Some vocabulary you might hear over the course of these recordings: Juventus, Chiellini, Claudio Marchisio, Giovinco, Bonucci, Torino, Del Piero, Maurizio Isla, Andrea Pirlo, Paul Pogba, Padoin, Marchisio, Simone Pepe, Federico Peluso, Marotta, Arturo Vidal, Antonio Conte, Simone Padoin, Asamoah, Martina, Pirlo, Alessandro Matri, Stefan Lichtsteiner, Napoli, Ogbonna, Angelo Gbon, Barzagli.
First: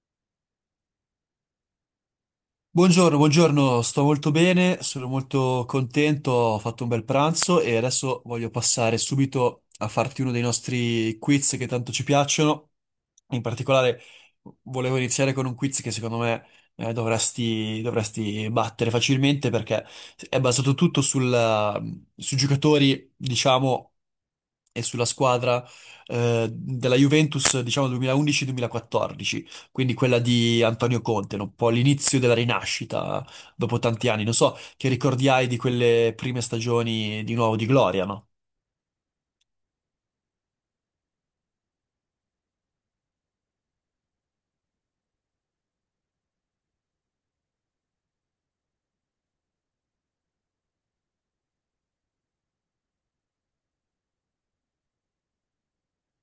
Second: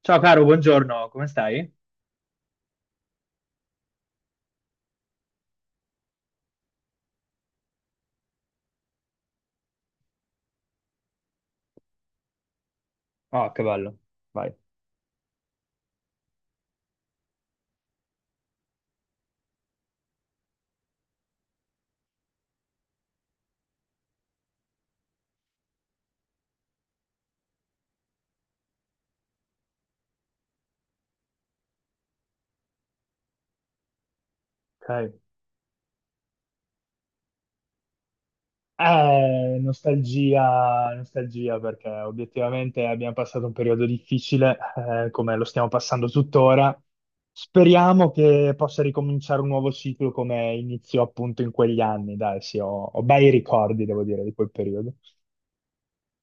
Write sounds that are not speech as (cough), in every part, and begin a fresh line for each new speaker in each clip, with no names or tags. Ciao caro, buongiorno, come stai?
Buongiorno, buongiorno, sto molto bene, sono molto contento, ho fatto un bel pranzo e adesso voglio passare subito a farti uno dei nostri quiz che tanto ci piacciono. In
Ah, che bello.
particolare
Vai.
volevo iniziare con un quiz che secondo me dovresti battere facilmente perché è basato tutto sui giocatori, diciamo, e sulla squadra della Juventus, diciamo, 2011-2014, quindi quella di Antonio Conte, no? Un po' l'inizio della rinascita dopo tanti anni. Non so che
Ok.
ricordi hai di quelle prime stagioni di nuovo di Gloria, no?
Nostalgia, nostalgia perché obiettivamente abbiamo passato un periodo difficile, come lo stiamo passando tuttora. Speriamo che possa ricominciare un nuovo ciclo come iniziò appunto in quegli anni. Dai, sì, ho bei ricordi, devo dire, di quel periodo.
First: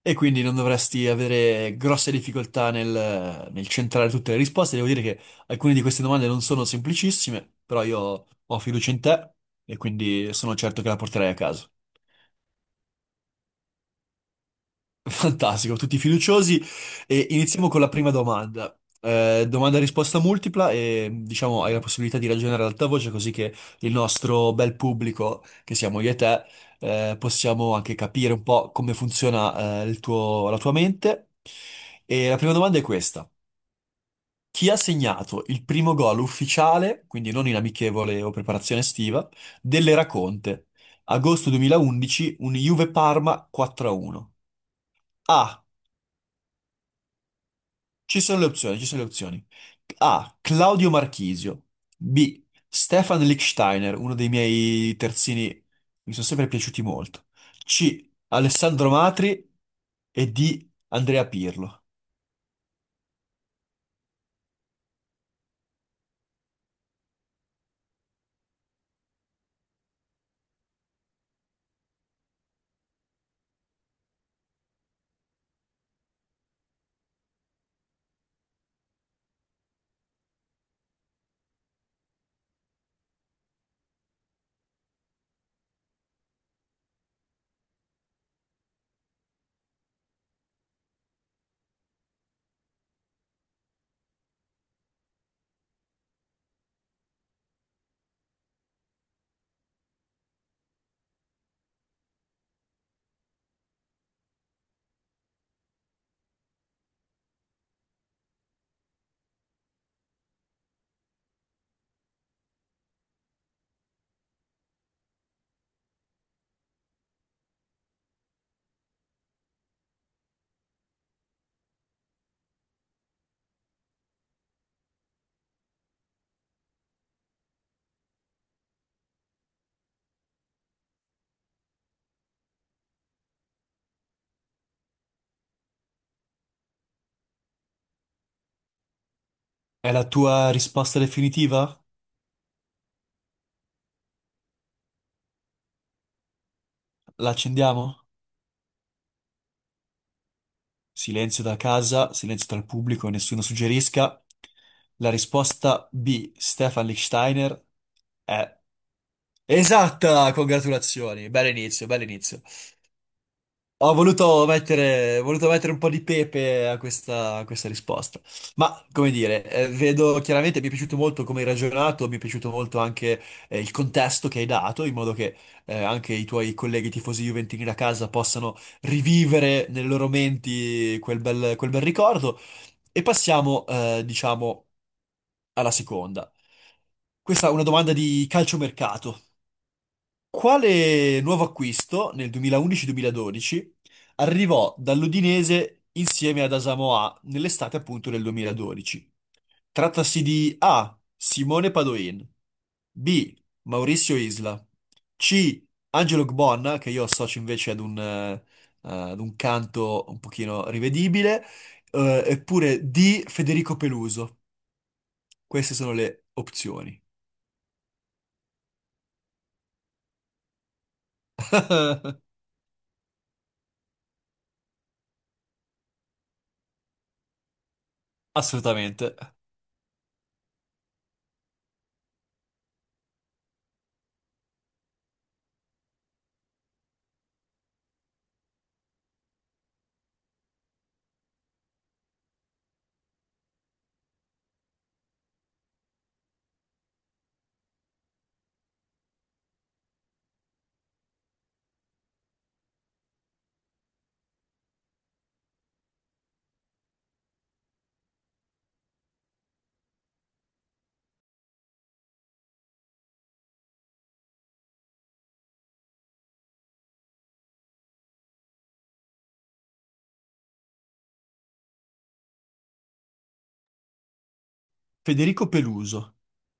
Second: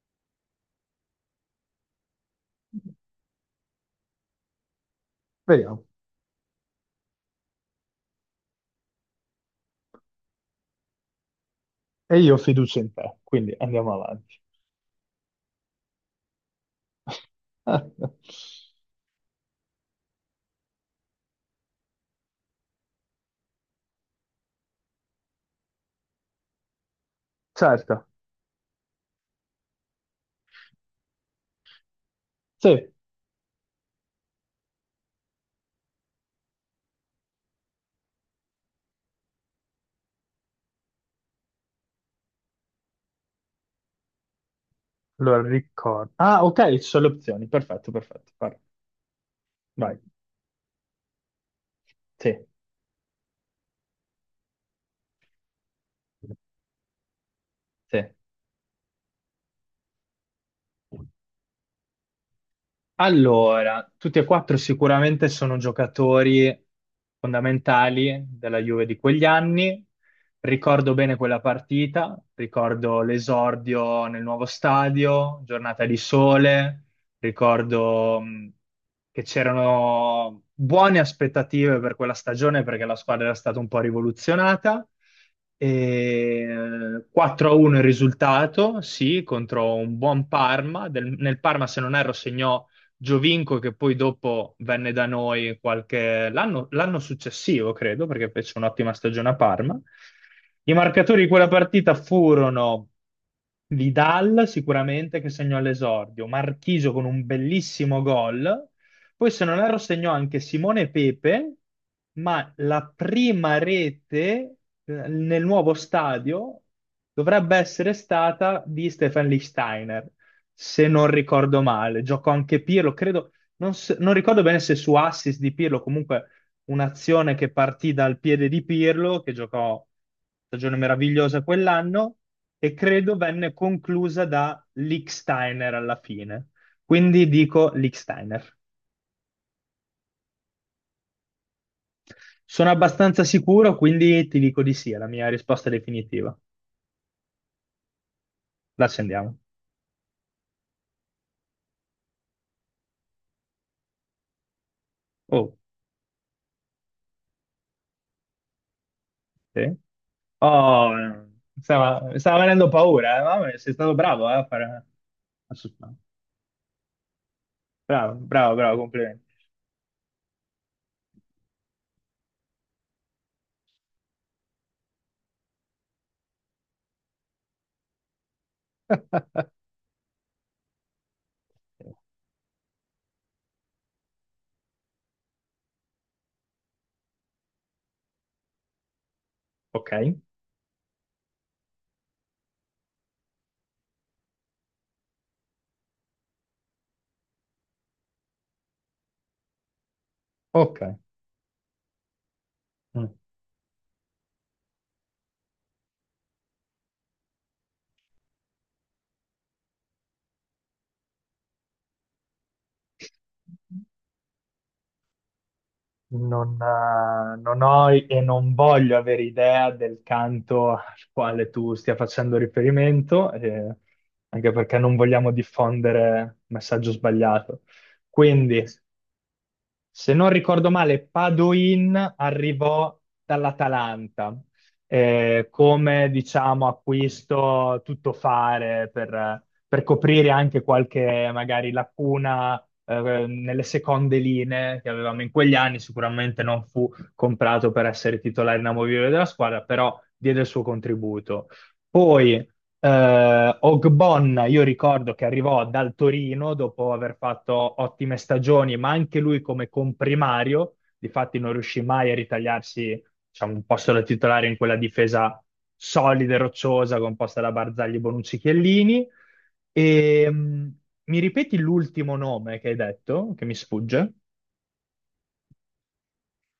E quindi non dovresti avere grosse difficoltà nel centrare tutte le risposte. Devo dire che alcune di
Vediamo.
queste domande non sono semplicissime, però io ho fiducia in te e quindi sono certo che la porterai a casa.
E io ho fiducia in te, quindi andiamo avanti.
Fantastico, tutti fiduciosi e iniziamo con la prima
(laughs)
domanda. Domanda a risposta multipla e diciamo hai la possibilità di ragionare ad alta voce così che il nostro bel pubblico, che siamo io e te, possiamo anche
Certo.
capire un po' come funziona, la tua mente. E la prima domanda è
Sì.
questa. Chi ha segnato il primo gol ufficiale, quindi non in amichevole o preparazione estiva, dell'Era Conte? Agosto 2011, un Juve-Parma 4-1. A. Uno.
Allora,
A.
ricordo. Ah, ok, ci sono le opzioni. Perfetto,
Ci
perfetto.
sono le
Vai.
opzioni, ci sono le opzioni.
Vai.
A. Claudio Marchisio.
Sì,
B. Stefan Lichtsteiner, uno dei miei terzini, mi sono sempre piaciuti molto.
sì.
C. Alessandro Matri e D. Andrea Pirlo.
Allora, tutti e quattro sicuramente sono giocatori fondamentali della Juve di quegli anni. Ricordo bene quella partita, ricordo l'esordio nel nuovo stadio, giornata di sole, ricordo che c'erano buone aspettative per quella stagione perché la squadra era stata un po' rivoluzionata. E 4-1 il risultato, sì, contro un buon Parma. Nel Parma, se non erro, segnò Giovinco che poi dopo venne da noi qualche... l'anno successivo, credo, perché fece un'ottima stagione a Parma. I marcatori di quella partita furono Vidal, sicuramente, che segnò all'esordio, Marchisio con un bellissimo gol, poi se non erro segnò anche Simone Pepe, ma la prima rete nel nuovo stadio dovrebbe essere stata di Stefan Lichtsteiner se non ricordo male. Giocò anche Pirlo, credo, non ricordo bene se su assist di Pirlo, comunque un'azione che partì dal piede di Pirlo, che giocò stagione meravigliosa quell'anno, e credo venne conclusa da Licksteiner alla fine. Quindi dico Licksteiner.
È la tua risposta definitiva?
Sono abbastanza sicuro, quindi ti dico di sì, è la mia risposta definitiva.
La accendiamo?
L'accendiamo.
Silenzio da casa, silenzio dal pubblico, nessuno suggerisca. La
Oh,
risposta B. Stefan Lichtsteiner è
sì.
esatta!
Oh,
Congratulazioni, bell'inizio,
stava
bell'inizio.
venendo paura, eh? Mamma mia, sei
Ho
stato bravo,
voluto
a fare...
mettere, ho voluto
a
mettere un po'
suonare.
di pepe a a questa
Bravo,
risposta.
bravo,
Ma,
bravo,
come
complimenti.
dire, vedo chiaramente, mi è piaciuto molto come hai ragionato, mi è piaciuto molto anche il contesto che hai dato, in modo che anche i tuoi colleghi tifosi juventini da casa possano
(laughs)
rivivere nelle loro menti quel bel ricordo. E passiamo, diciamo, alla seconda. Questa è una domanda di calciomercato.
Ok,
Quale nuovo acquisto nel 2011-2012 arrivò dall'Udinese insieme ad Asamoah nell'estate appunto del 2012? Trattasi di
ok.
A. Simone Padoin,
Mm.
B. Maurizio Isla, C. Angelo Gbon, che io associo invece ad ad un canto un pochino rivedibile, eppure D. Federico Peluso. Queste sono le opzioni.
Non ho e non voglio avere idea del canto al quale tu stia
(laughs)
facendo riferimento, anche perché non vogliamo diffondere messaggio sbagliato. Quindi,
Assolutamente.
se non ricordo male, Padoin arrivò dall'Atalanta come, diciamo, acquisto tuttofare per coprire anche qualche, magari, lacuna nelle seconde linee che avevamo in quegli anni. Sicuramente non fu comprato per essere titolare inamovibile della squadra, però diede il suo contributo. Poi, Ogbonna, io ricordo che arrivò dal Torino dopo aver fatto ottime stagioni, ma anche lui come comprimario, difatti non riuscì mai a ritagliarsi, diciamo, un posto da titolare in quella difesa solida e rocciosa composta da Barzagli, Bonucci, Chiellini. E, mi ripeti l'ultimo nome che hai detto, che mi sfugge?
Federico Peluso.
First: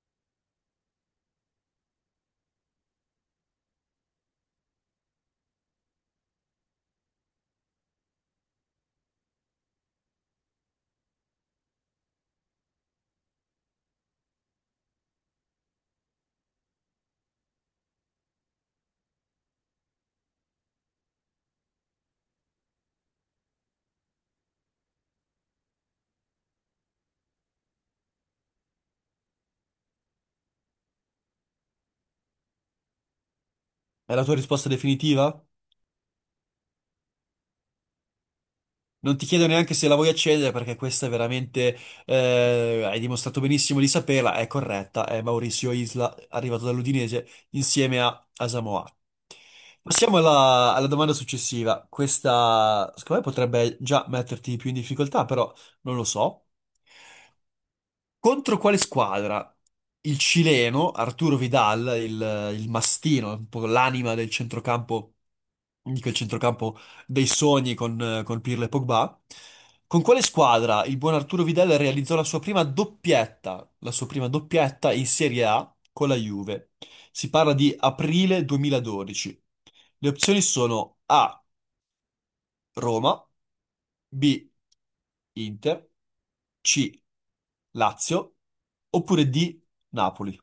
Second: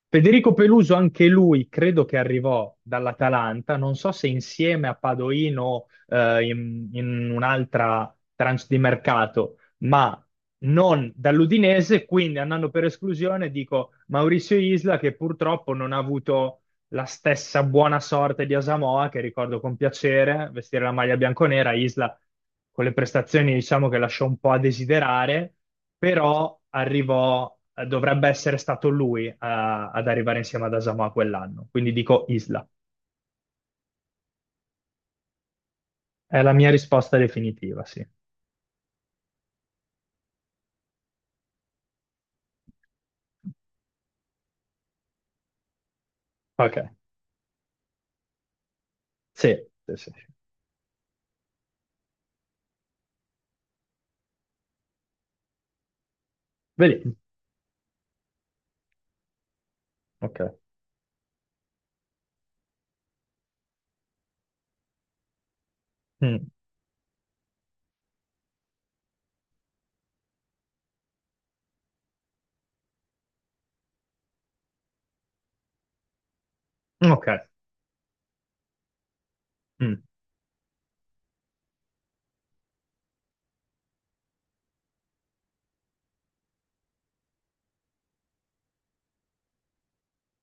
Federico Peluso, anche lui, credo che arrivò dall'Atalanta, non so se insieme a Padoino o in un'altra tranche di mercato, ma non dall'Udinese, quindi andando per esclusione dico Maurizio Isla che purtroppo non ha avuto la stessa buona sorte di Asamoah, che ricordo con piacere, vestire la maglia bianconera, Isla con le prestazioni diciamo che lasciò un po' a desiderare, però arrivò, dovrebbe essere stato lui ad arrivare insieme ad Asamoah quell'anno, quindi dico Isla.
È la tua risposta definitiva?
È la mia risposta definitiva, sì.
Non ti chiedo neanche se la vuoi accedere perché questa è veramente, hai dimostrato benissimo di saperla, è corretta, è Maurizio Isla, arrivato
Ok,
dall'Udinese insieme a Asamoah.
sì, sì, sì,
Passiamo
sì.
alla domanda successiva. Questa, secondo me, potrebbe già metterti più in difficoltà, però non lo so.
Vedi?
Contro quale squadra? Il
Ok.
cileno Arturo Vidal, il mastino, un po' l'anima del centrocampo, di quel
Mm.
centrocampo dei sogni con Pirlo e Pogba. Con quale squadra il buon Arturo Vidal realizzò la sua prima doppietta, la sua prima doppietta in Serie A con la Juve?
Ok.
Si parla di aprile 2012.
Mm.
Le opzioni sono A, Roma, B, Inter, C. Lazio oppure D, Napoli.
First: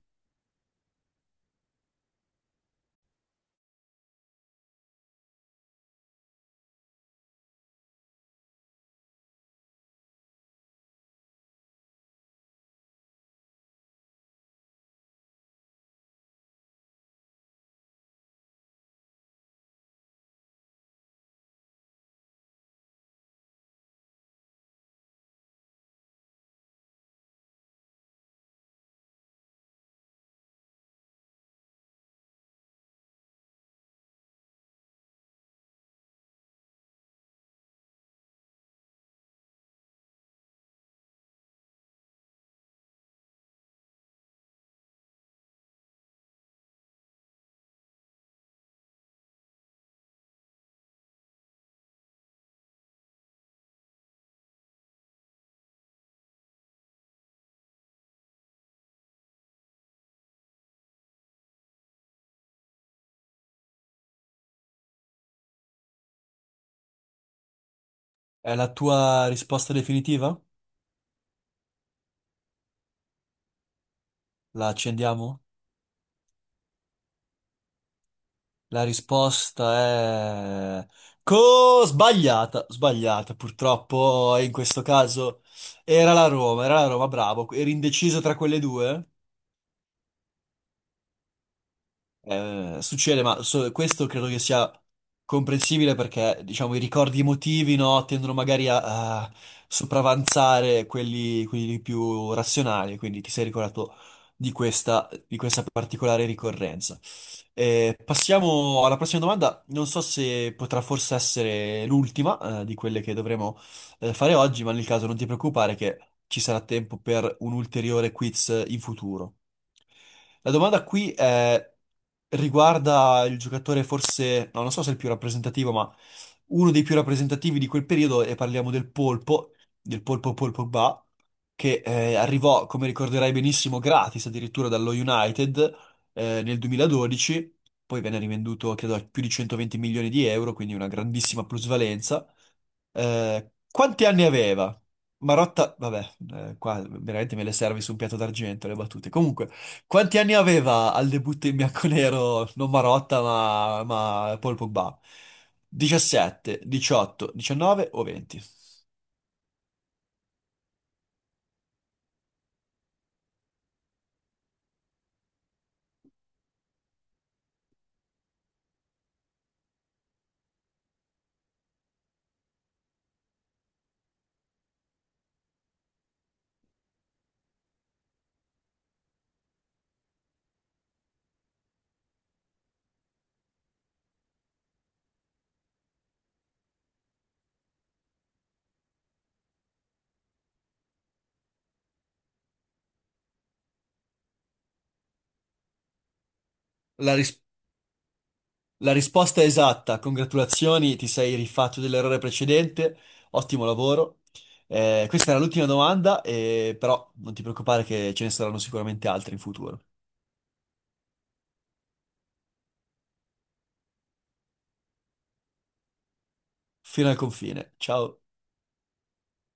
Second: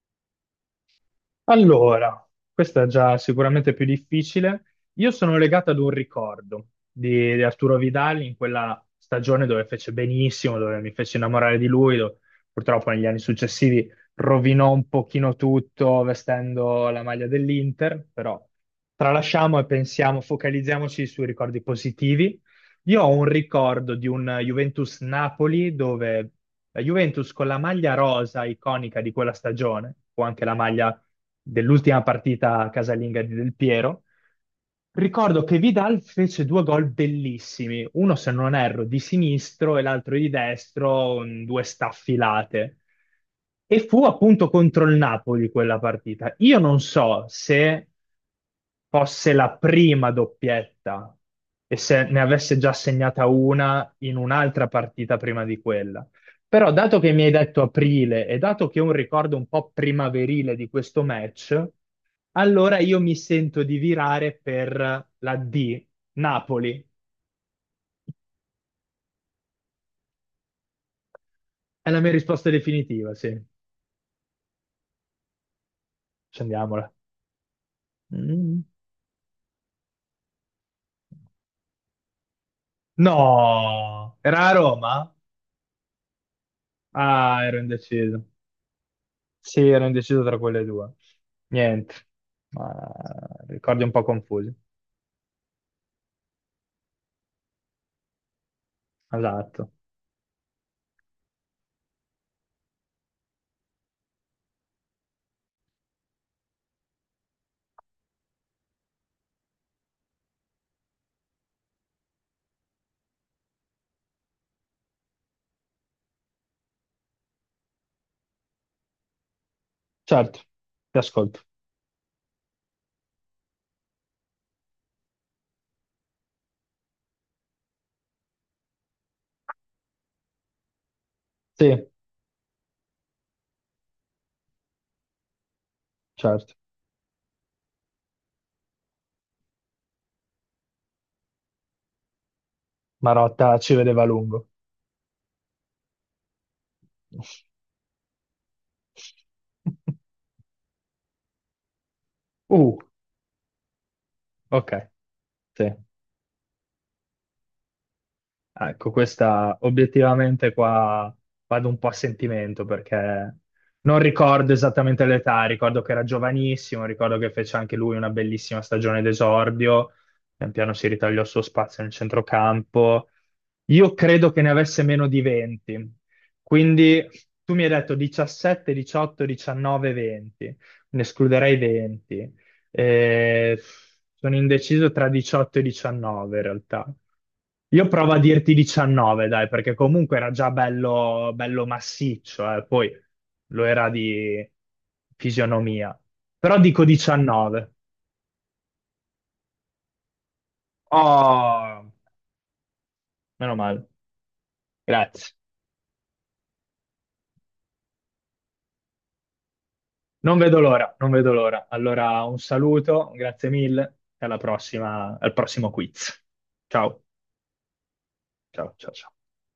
Allora, questa è già sicuramente più difficile. Io sono legato ad un ricordo di Arturo Vidal in quella stagione dove fece benissimo, dove mi fece innamorare di lui, dove purtroppo negli anni successivi rovinò un pochino tutto vestendo la maglia dell'Inter, però tralasciamo e pensiamo, focalizziamoci sui ricordi positivi. Io ho un ricordo di un Juventus-Napoli dove la Juventus con la maglia rosa iconica di quella stagione, o anche la maglia dell'ultima partita casalinga di Del Piero. Ricordo che Vidal fece due gol bellissimi, uno se non erro di sinistro e l'altro di destro, due staffilate. E fu appunto contro il Napoli quella partita. Io non so se fosse la prima doppietta e se ne avesse già segnata una in un'altra partita prima di quella. Però, dato che mi hai detto aprile e dato che ho un ricordo un po' primaverile di questo match, allora io mi sento di virare per la D, Napoli.
È la tua risposta definitiva?
È la mia risposta definitiva, sì.
La accendiamo?
Scendiamola. Mm.
La risposta è... Sbagliata, sbagliata,
No,
purtroppo
era
in
a
questo
Roma?
caso era la Roma,
Ah,
bravo,
ero
eri indeciso
indeciso.
tra quelle due?
Sì, ero indeciso tra quelle due. Niente, ma
Succede, ma
ricordi un po'
questo credo che
confusi.
sia comprensibile perché, diciamo, i ricordi emotivi, no, tendono magari a, a
Esatto.
sopravanzare quelli, quelli più razionali, quindi ti sei ricordato di di questa particolare ricorrenza. Passiamo alla prossima domanda, non so se potrà forse essere l'ultima, di quelle che dovremo, fare oggi, ma nel caso non ti preoccupare che ci sarà tempo per un ulteriore quiz in futuro.
Certo,
La domanda
ti
qui
ascolto.
è, riguarda il giocatore forse, no, non so se è il più rappresentativo, ma uno dei più rappresentativi di quel periodo, e parliamo del Polpo, del Polpo Ba, che
Sì,
arrivò, come ricorderai benissimo, gratis addirittura dallo United
certo.
nel 2012, poi venne rivenduto, credo, a più di 120 milioni di euro, quindi una grandissima plusvalenza.
Marotta ci vedeva a
Quanti anni
lungo.
aveva? Marotta, vabbè, qua veramente me le servi su un piatto d'argento le battute. Comunque,
(laughs)
quanti anni aveva al debutto in bianconero, non
Uh,
Marotta, ma Paul
ok,
Pogba?
sì.
17, 18, 19 o 20?
Ah, ecco, questa obiettivamente qua vado un po' a sentimento perché non ricordo esattamente l'età, ricordo che era giovanissimo, ricordo che fece anche lui una bellissima stagione d'esordio, pian piano si ritagliò il suo spazio nel centrocampo. Io credo che ne avesse meno di 20, quindi tu mi hai detto 17, 18, 19, 20, ne escluderei 20. Eh, sono indeciso tra 18 e 19 in realtà. Io provo a dirti 19, dai, perché comunque era già bello, bello massiccio, poi lo era di fisionomia. Però dico
La, ris-
19.
la risposta è esatta, congratulazioni, ti sei rifatto
Oh,
dell'errore precedente,
meno
ottimo
male.
lavoro. Questa
Grazie.
era l'ultima domanda, però non ti preoccupare che ce ne saranno sicuramente altre in futuro.
Non vedo l'ora, non vedo l'ora. Allora, un saluto, grazie mille e alla prossima, al prossimo quiz. Ciao,
Fino al confine, ciao.
ciao, ciao, ciao.